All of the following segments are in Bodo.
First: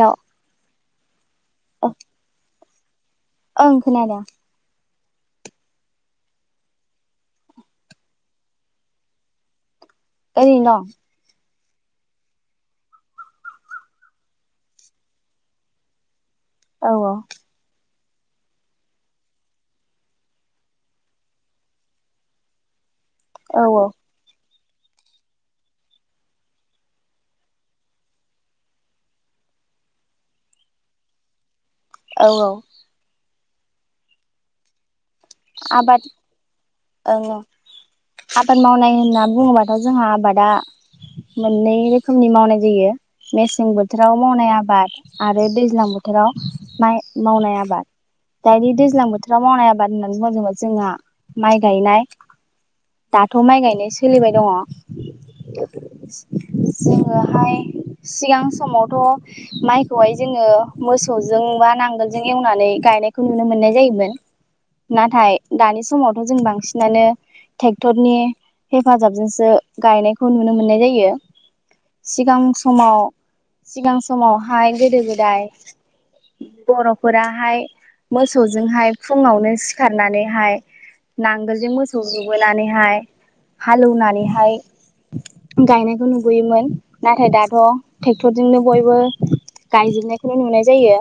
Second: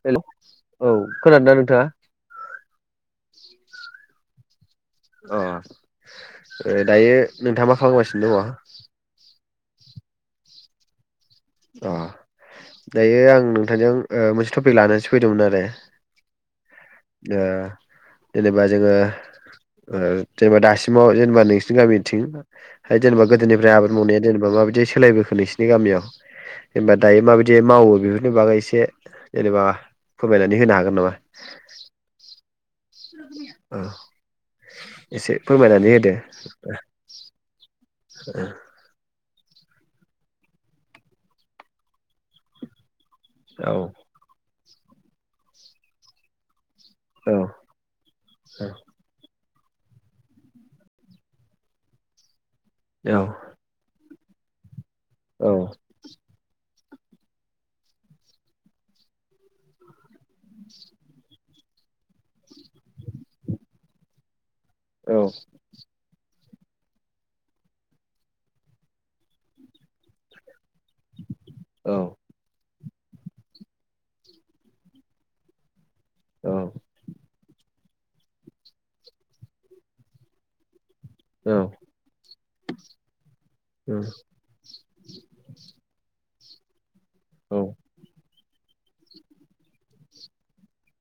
हेल' हेलौ। औ। खोनादों दा नोंथाङा? ओं खोनादों। अ दायो नोंथाङा मा खालामगासिनो दङ? ओरैनो दं। अ दायो आं नोंथांजों मोनसे टपिक लानानैसो फैदोंमोन आरो। दं औ दा जेनेबा जोङो, ओ जेनेबा दासिमाव जेनेबा नोंसिनि गामिनिथिं। [unintelligible] औ गोदनिफ्राय आबाद मावनाया जेनबा माबायदि बिदि सोलायबोखो नोंसोरनि गामियाव, जेनेबा दायो माबायदि मावो बेफोरनि बागै एसे जेनेबा फोरमायनानै होनो हागोन नामा? औ औ। ओ। एसे फोरमायनानै आबाद होदो। आबाद‌ मावनाय होनना बुंङोबाथ' जोंहा आबादा मोननै रोखोमनि मावनाय जायो। औ मेसें बोथोराव मावनाया बाद आरो दैज्लां बोथोराव माइ औ मावनाय आबाद दायो दैज्लां बोथो राव मावनाय आबाद। होननानै बुंङोजाबा जोंहा माइ गायनाय। दाथ' माइ गायनाय सोलिबाय दंङ। औ [inaudible] जोंङोहाय सिगां समावथ' माइखौहाय जोंङो मोसौजों बा नांगोलजों एवनानै गायनायखौ नुनो मोननाय जायोमोन। औ नाथाय दानि समावथ' जों बां सिनानो टेक्टरनि हेफाजाबजोंसो गायनायखौ नुनो मोननाय जायो। यो सिगां समाव सिगां समावहाय गोदो गोदाय बर'फोराहाय मोसौजोंहाय फुंङावनो सि खारनानैहाय नांगोलजों मोसौ जुबोनानैहाय हालेवनानैहाय गायनाय नुबोयोमोन। नाथाय औ दाथ' टे क्टरजोंनो बयबो गायजोबनायखौनो नुनाय जायो।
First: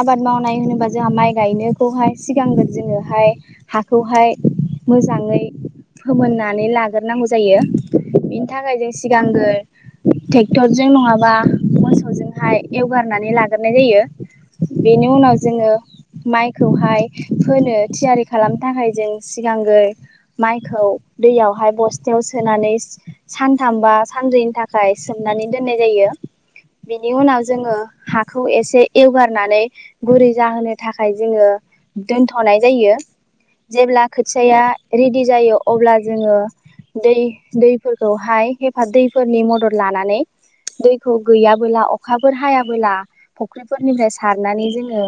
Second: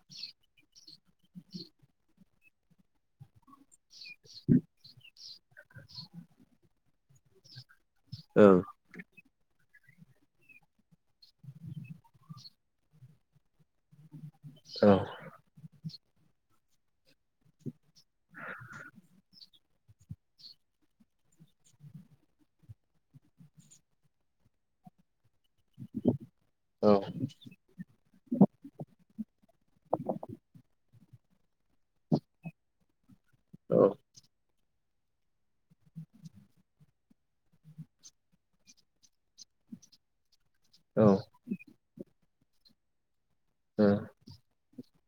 आबाद मावनाय होनोबा जाहा माइ गायनोखौहाय सिगांगोन जोंङोहाय हा खौहाय मोजांङै फोमोननानै लाग्रोनांगौ जायो। औ बिनि थाखाय जों सिगांगो टेक्टरजों नंङाबा मोसौजोंहाय एवगारनानै लाग्रोनाय जायो। दैज्लां बेनि उनाव जोंङो माइखौहाय फोनो थियारि खालामनो थाखाय जों सिगांगो माइखौ दैयावहाय बस्थायाव सोनानै सानथाम बा सानब्रैनि थाखाय सोमनानै दोननाय जायो बिनि उनाव जोंङो हाखौ एसे एवगारनानै गुरै जाहोनो थाखाय जोंङो दोनथ'नाय जायो। जेब्ला खोथियाया रेडि जायो अब्ला जोङो दै दैफोरखौहाय हेफाजाब दैफोरनि मदद लानानै दैखौ गैयाबोला अखा फोर हायाबोला फुख्रिफोरनिफ्राय सारनानै जोङो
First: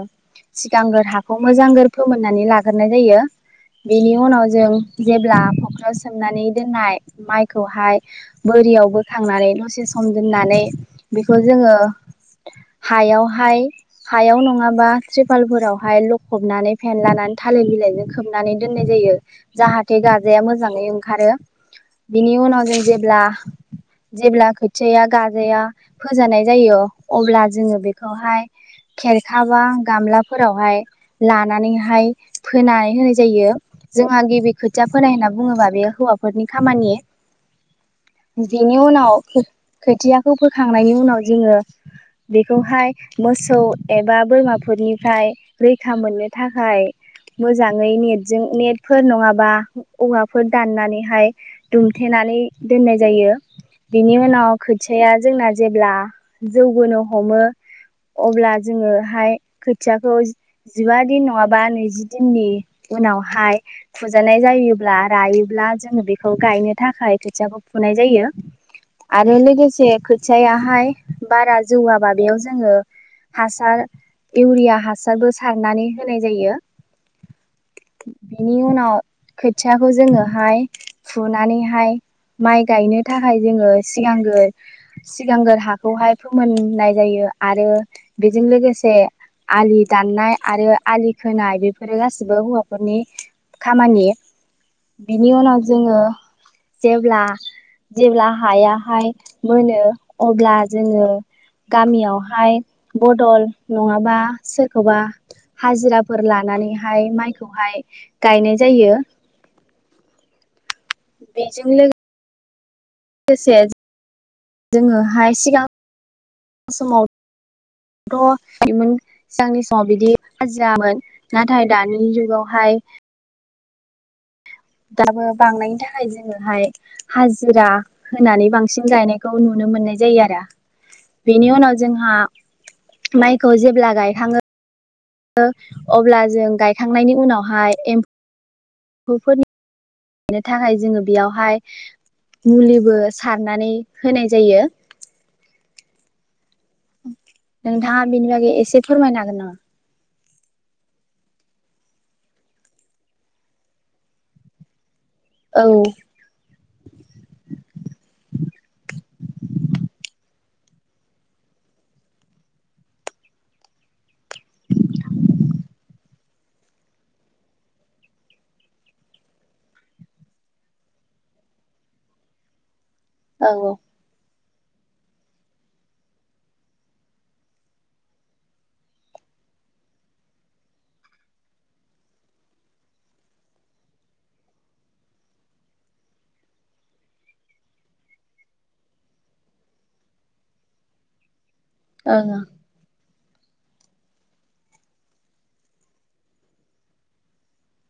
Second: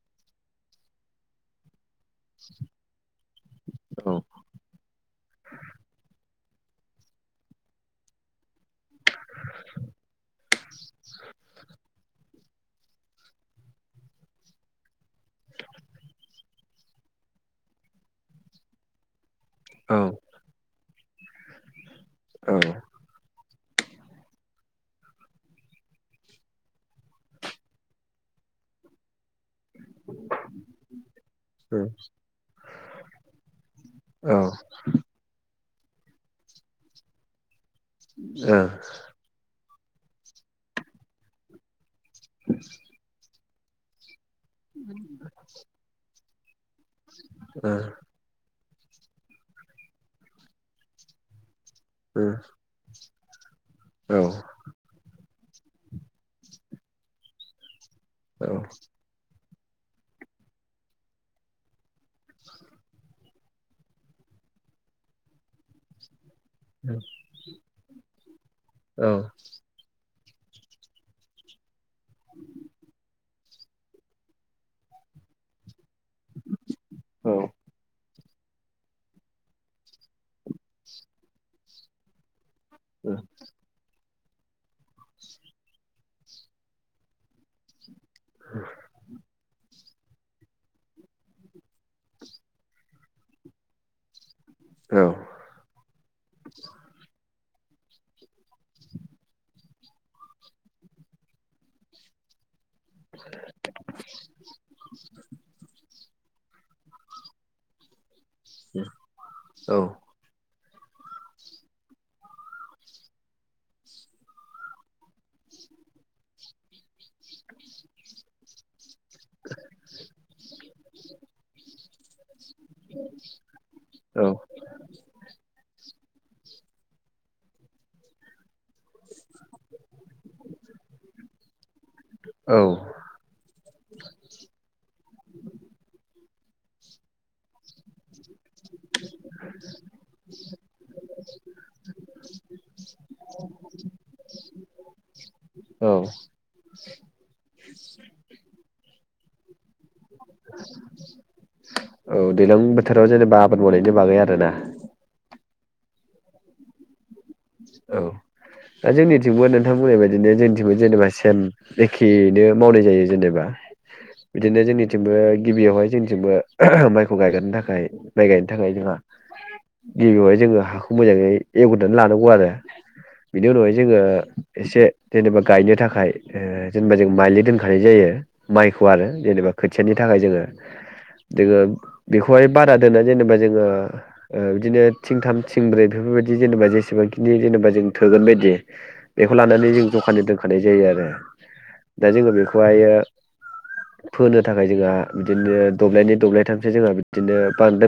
सिगांग्रो हाखौ मोजांगोर फोमोननानै लाग्रोनाय जायो बेनि उनाव जों जेब्ला फुख्रियाव सोमनानै [unintelligible] मायहायखौ बोरियाव बोखांनानै दसे सम दोननानै बेखौ जोङो हाया-हाया सायाव नङाब्ला र्थिपालफोराव हाय लख खनानै फेन लानानै थालिर बिलाइजों खोबनानै दोननाय जायो। जाहाथे गाजाया मोजाङै आरो बिनि उनाव जों जेब्ला जेब्ला खोथियाया गाजाया फोजानाय जायो अब्ला जोङो बेखौहाय खेरखाबा गामलाफोरावहाय लानानैहाय फोनानै होनाय जायो जोंहा गिबि खोथिया फोनाय होनना बुङोबा बे हौवाफोरनि खामानि बिनि उनाव खोथियाखौ बोखांनायनि उनाव जोङो बेखौहाय मोस औ एबा बोरमाफोरनिफ्राय ब्रै मोननो थाखाय मोजाङै नेटजों नेट फोर नङाबा औवाफोर दाननानैहाय दुमथेनानै दोननाय जायो। [inaudible] दिनै उनाव खोथियाया जोंना जेब्ला जौबोनो हमो अब्ला जोङोहाय खोथियाखौ जिबा दिन नङाबा नैजि दिननि उनावहाय फुजानाय जायोब्ला रायोब्ला जोङो बे खौ गायनो थाखाय खोथियाखौ फुनाय जायो आरो लोगोसे खो खोथिया हाय बारा जौवाबा बेयाव जोङो हासार इउिया हासारबो सारनानै होनाय जायो। बेनि उनाव खोथियाखौ जोङोहाय फुनानैहाय। माइ गायनो थाखाय जोङो सिगां सिगांग्रो हाखौहाय फोमोननाय जायो आरो बेजों लोगोसे आलि दाननाय आरो आलि खोनाय बेफोरो गासिबो हौवाफोरनि खामानि। बिनि उनाव जोङो जेब्ला जेब्ला हायाहाय मोनो अब्ला जोङो गामियावहाय बदल नङाबा सोरखौबा हाजिराफोर लानानैहाय माइखौहाय गायनाय जायो। बेजों लो लोगोसे जोङोहाय सिगां समावथ' सिगांनि समाव बिदि हाजिरामोन नाथाय दानि जुगाव हाय औ दाबो बांनायनि था जोङोहाय हाजिरा होनानै बांसिन गायनायखौ नुनो मोननाय जायो आरो बेनि उनाव जोंहा माइखौ जेब्ला गायखाङो ङो अब्ला जों गायखांनायनि उनावहाय एम फोरनिनो थाखाय जोङो बेयावहाय मुलिबो सारनानै होनाय जायो। औ नोंथाङा बिनि बागै एसे फोरमायनो हागोन ना मा? औ दैज्लां बोथोराव जेनेबा आबाद मावनायनि बागै आरोना? औ औ दा जोंनिथिंबो नोंथांमोननि बादिनो जोंनिथिंबो जेनेबा सेम एखेयैनो मावनाय जायो जेनेबा बिदिनो जोंनिथिंबो गिबियावहाय जोंथिंबो माइखौ गायगोरनो थाखाय माइ गायनो थाखाय जोंहा गिबियावहाय जोङो हाखौ मोजाङै एवगोरनानै लानांगौ आरो। बिनि औ उनावहाय जोङो एसे जेनेबा गायनो थाखाय जेनेबा जों ओ माइलि दोनखानाय जायो माइखौ आरो जेनेबा खोथियानि थाखाय जोङो जोङो बेखौहाय बारा दोना जेनेबा जोङो बिदिनो थिंथाम थिं ब्रै बेफोरबायदि जेनेबा जेसेबांखि बिदि जेनेबा जों थोगोन बायदि बेखौ लानानै जों जखानि दोनखानाय जायो आरो। दा जोङो बेखौहायो फोनो थाखाय जोंहा बिदिनो दब्लायनै दब्लायथामसो जोंहा बिदिनो बांदो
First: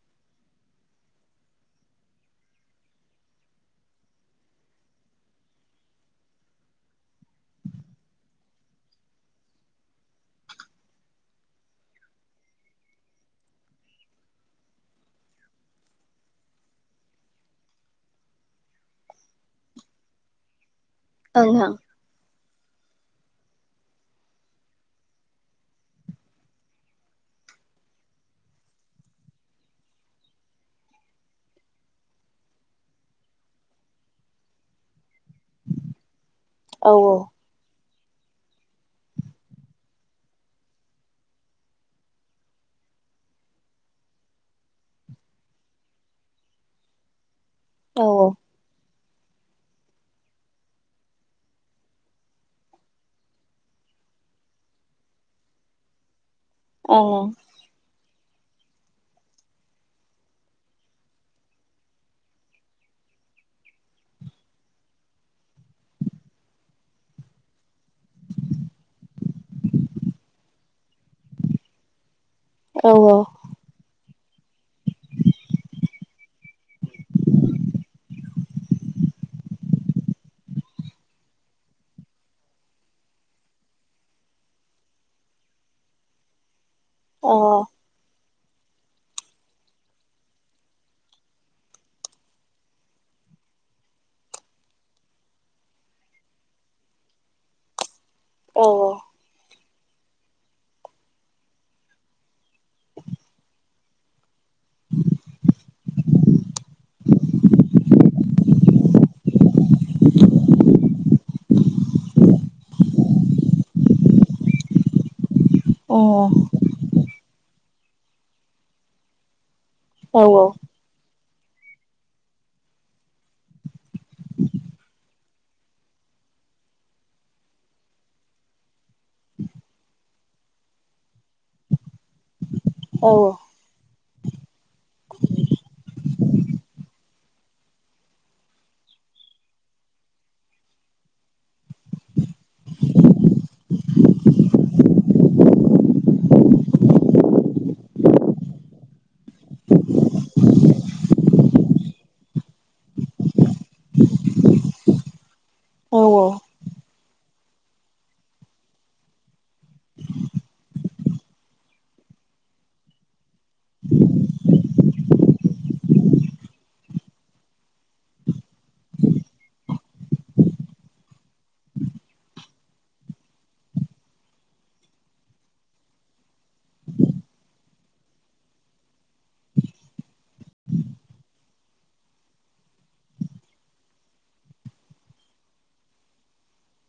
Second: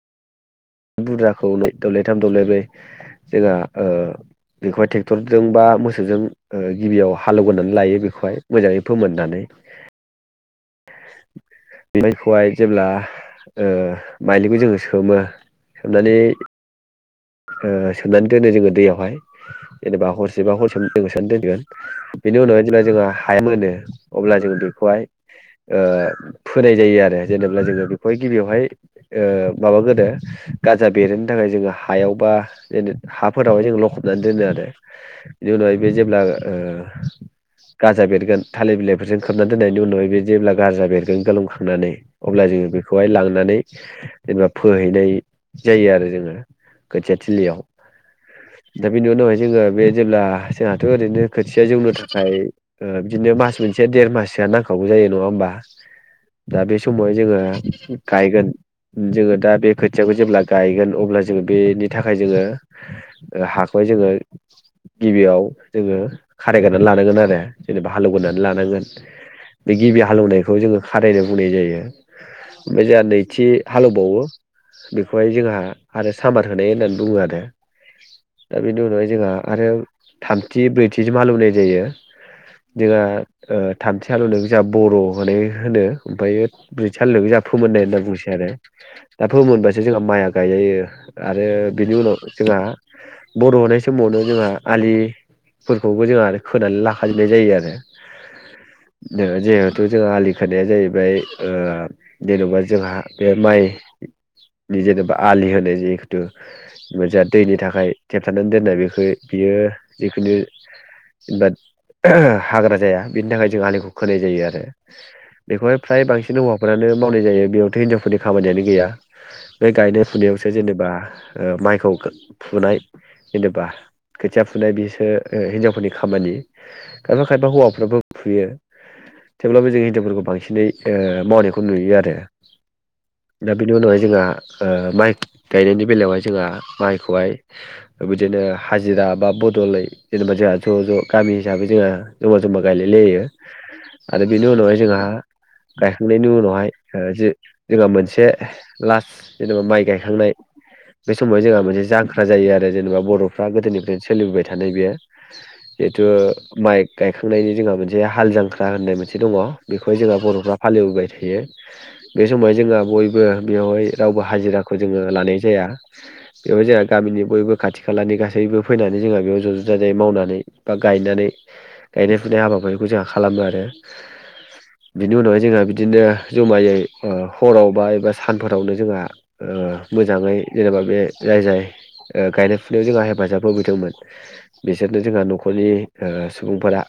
बुरजाखौ नै दब्लायथाम दब्लायब्रै जोंहा ओ बेखौहाय ट्रेक्टरजों बा मोसौजों ओ गिबियाव हालेवगोरनानै लायो बेखौहाय मोजाङै फोमोननानै बेखौहाय जेब्ला ओ माइलिखौ जोङो सोमो सोमनानै ओ सोमनानै दोनो जोङो दैयावहाय। जेनेबा हरसेबा हर औ ओं दोनगोन बेनि उनावहाय जे जोंहा हाया मोनो अब्ला जों बेखौहाय ओ फोनाय जायो आरो जेनेब्ला जोङो बेखौहाय गिबियावहाय ओ माबागोरो गाजा बेरनो थाखाय जोङो हायाव बा हाफोरावहाय जों लखब होननानै दोनो आरो बिनि उनावहाय बे जेब्ला ओ औ औ गाजा बेरगोन थालिर बिलाइफोरजों खोबना दोननायनि उनावहाय बे जेब्ला गाजा बेरगोन गोलोमखांनानै अब्ला जोङो बेखौहाय लांनानै जेनेबा फोहैनाय जायो आरो जोङो खोथिया थिलियाव औ औ दा बेनि उनावहाय जोङो बे जेब्ला जोंहाथ ओरैनो खोथिया जौनो थाखाय बिदिनो मास मोनसेया देर माससोआ नांखागौ जायो नङा होमबा दा बे समाव जोङो गायगोन जोङो दा बे खोथियाखौ जेब्ला गायगोन अब्ला जोङो बेनि थाखाय जोङो हाखौहाय जोङो गिबियाव जोङो खारायगोरनानै लानांगोन आरो जेनेबा हालेवगोरनानै लानांगोन बे गिबि हालौवनायखौ जोङो खारायनाय बुंनाय जायो ओमफाय ओं औ जाहा नैथि हालेवबावो बेखौहाय जोंहा आरो सामार होनाय होननानै बुङो आरो दा बेनि उनावहाय जोंहा आरो थामथि ब्रैथिसिम हालौवनाय जायो जोंहा ओ थामथि हालौवनाय जोंहा बर होनाय होनो ओमफ्रायो ब्रैथि हालेवनायखौ औ जा फोमोननाय होनना बुंसै आरो दा फोमोनबासो जोंहा माइया गायजायो आरो बिनि उनाव जोंहा बरहनाय समावनो जोंहा आलिफोरखौबो जोंहा आरो खोनानै लाखाजोबनाय जायो औ आरो [unintelligible] जों आलि खोनाया जाहैबाय ओ जेनेबा जोंहा बे माइनि जेनेबा आलि होनाय जिहेथु मोजा दैनि थाखाय बे थाखाय थेबथनानै दोननाय बेखौ बियो जिखुनु बाद हाग्रा जाया बिनि थाखाय जों आलिखौ खोनाय जायो आरो बेखौहाय औ फ्राय ओं बांसिन हौवाफोरानो मावनाय जायो बेयावथ हिनजावफोरनि खामानियानो गैया बे गायनाय ओं औ फुनायावसो जेनेबा ओ माइखौ फुनाय जेनेबा खोथिया फुनाय बिसो ओ‌ हिनजावफोरनि खामानि खायफा खायफा हौवाफ्राबो फुयो थेवब्लाबो जों हिनजावफोरखौ बांसिनै ओ मावनायखौ नुयो आरो दा बिनि उनावहाय जोंहा ओ माइ गायनायनि बेलायावहाय जोंहा माइखौहाय बिदिनो हाजिरा बा बदलै जेनेबा जोंहा ज ज गामि हिसाबै जोंहा जमा जमा गायलायलायो आरो बेनि उनावहाय जोंहा गायखांनायनि उनावहाय ओ जो जोंहा मोनसे लास‌ जेनेबा माइ गायखांनाय बे समावहाय जोंहा मोनसे जां ख्रा जायो आरो जेनेबा बरफ्रा गोदोनिफ्रायनो सोलिबोबाय थानाय बेयो औ जिहेथु माइक गायखांनायनि जोंहा मोनसे हाल जांख्रा होननाय मोनसे दङ बेखौहाय जोंहा बरफ्रा फालिबोबाय थायो बे समावहाय जोंहा बयबो बेवहाय रावबो हाजिराखौ जोङो लानाय जाया बेवहाय जोंहा गामिनि बयबो खाथि खालानि गासैबो फैनानै जोंहा बेयाव ज ज जाजाय मावनानै बा गायनानै गायनाय फुनाय हाबाारिखौ जोंहा खालामो आरो बिनि उनावहाय जोंहा बिदिनो जमायै हराव बा एबा सानफोरावनो जोंहा मोजाङै जेनेबा बे जाय जाय ओ गायनाय फुनायाव जोंहा हेफाजाब होफैदोंमोन बिसोरनो जोंहा न'खरनि सुबुंफोरा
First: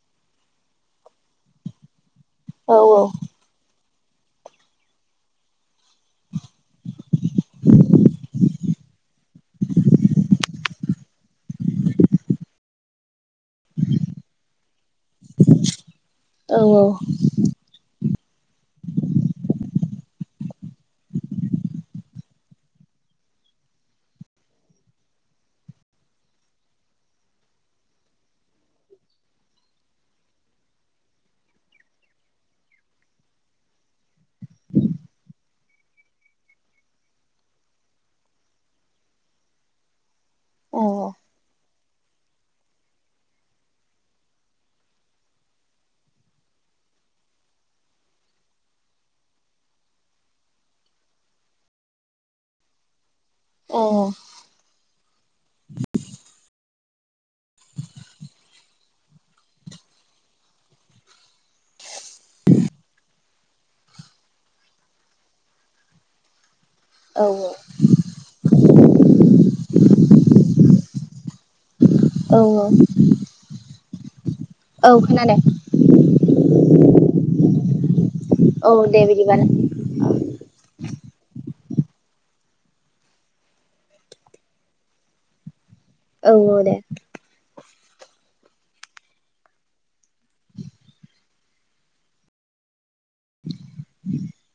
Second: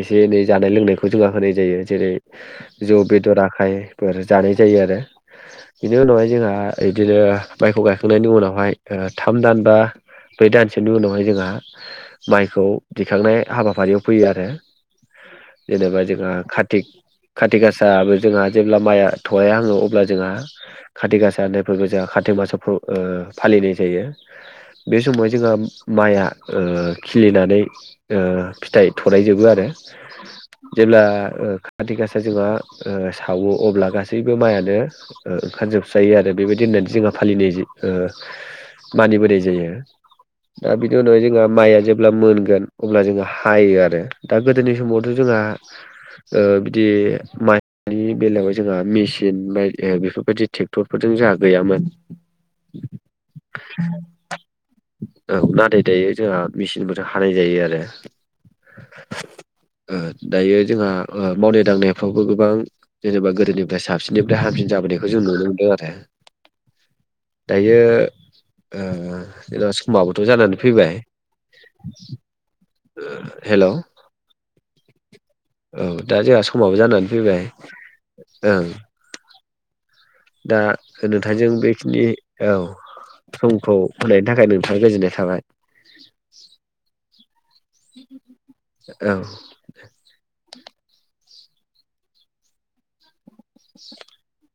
एसे एनै जानाय लोंनायखौ जोंहा होनाय जायो जेरै औ जौ बेदर‌ आखाय फोर जानाय जायो आरो बेनि उनावहाय जोंहा बिदिनो माइखौ गायखांनायनि उनावहाय‌ ओ थाम दान बा ब्रै दानसोनि उनावहाय जोंहा माइखौ दिखांनाय हाबाफारियाव फैयो आरो जेनेबा जों ओ औ खातिक खाथि गासाबो जोंहा जेब्ला माइआ थहाय हाङो अब्ला जोंहा खाति गासा होननायफोरबो जोंहा खार्टिक मासाव फालिनाय जायो बे समाव जोंहा माइआ ओ खिलिनानै ओ फिथाइ थरायजोबो आरो जेब्ला ओ खााति गासा जोंहा ओ सावो अब्ला गासैबो माइयानो ओंखारजोबसायो आरो बेबायदि होननानै जोंहा फालिनाय जायो ओ मानि बोनाय जायो दा बिनि उनावहाय जोंहा माइया जे ब्ला मोनगोन अब्ला जोंङो हायो आरो दा गोदोनि समावथ जोंहा ओ बिदि माइनि बेलायाव जोंहा मेचिन मे ओ बेफोरबायदि ट्रेक्टरफोरजों जाहा गैयामोन औ नाथाय दायो जोंहा मेसिनफोरा हानाय जायो आरो ओ दायो जोंहा मावनाय दांनायफ्रावबो गोबां जेनेबा गोदोनिफ्राय साबसिननिफ्राय हामसिन जाबोनायखौ जों नुनो मोनदों आरो दायो जेनेबा समाबोथ' जानानै फैबाय औ हेल' औ खोनादों दा जोंहा समाबो जानानै फैबाय ओं औ दे बिदिबा दा नोंथांजों बेखिनि औ समखौ होनायनि थाखाय नोंथां गोजोननाय थाबाय औ दे औ [inaudible]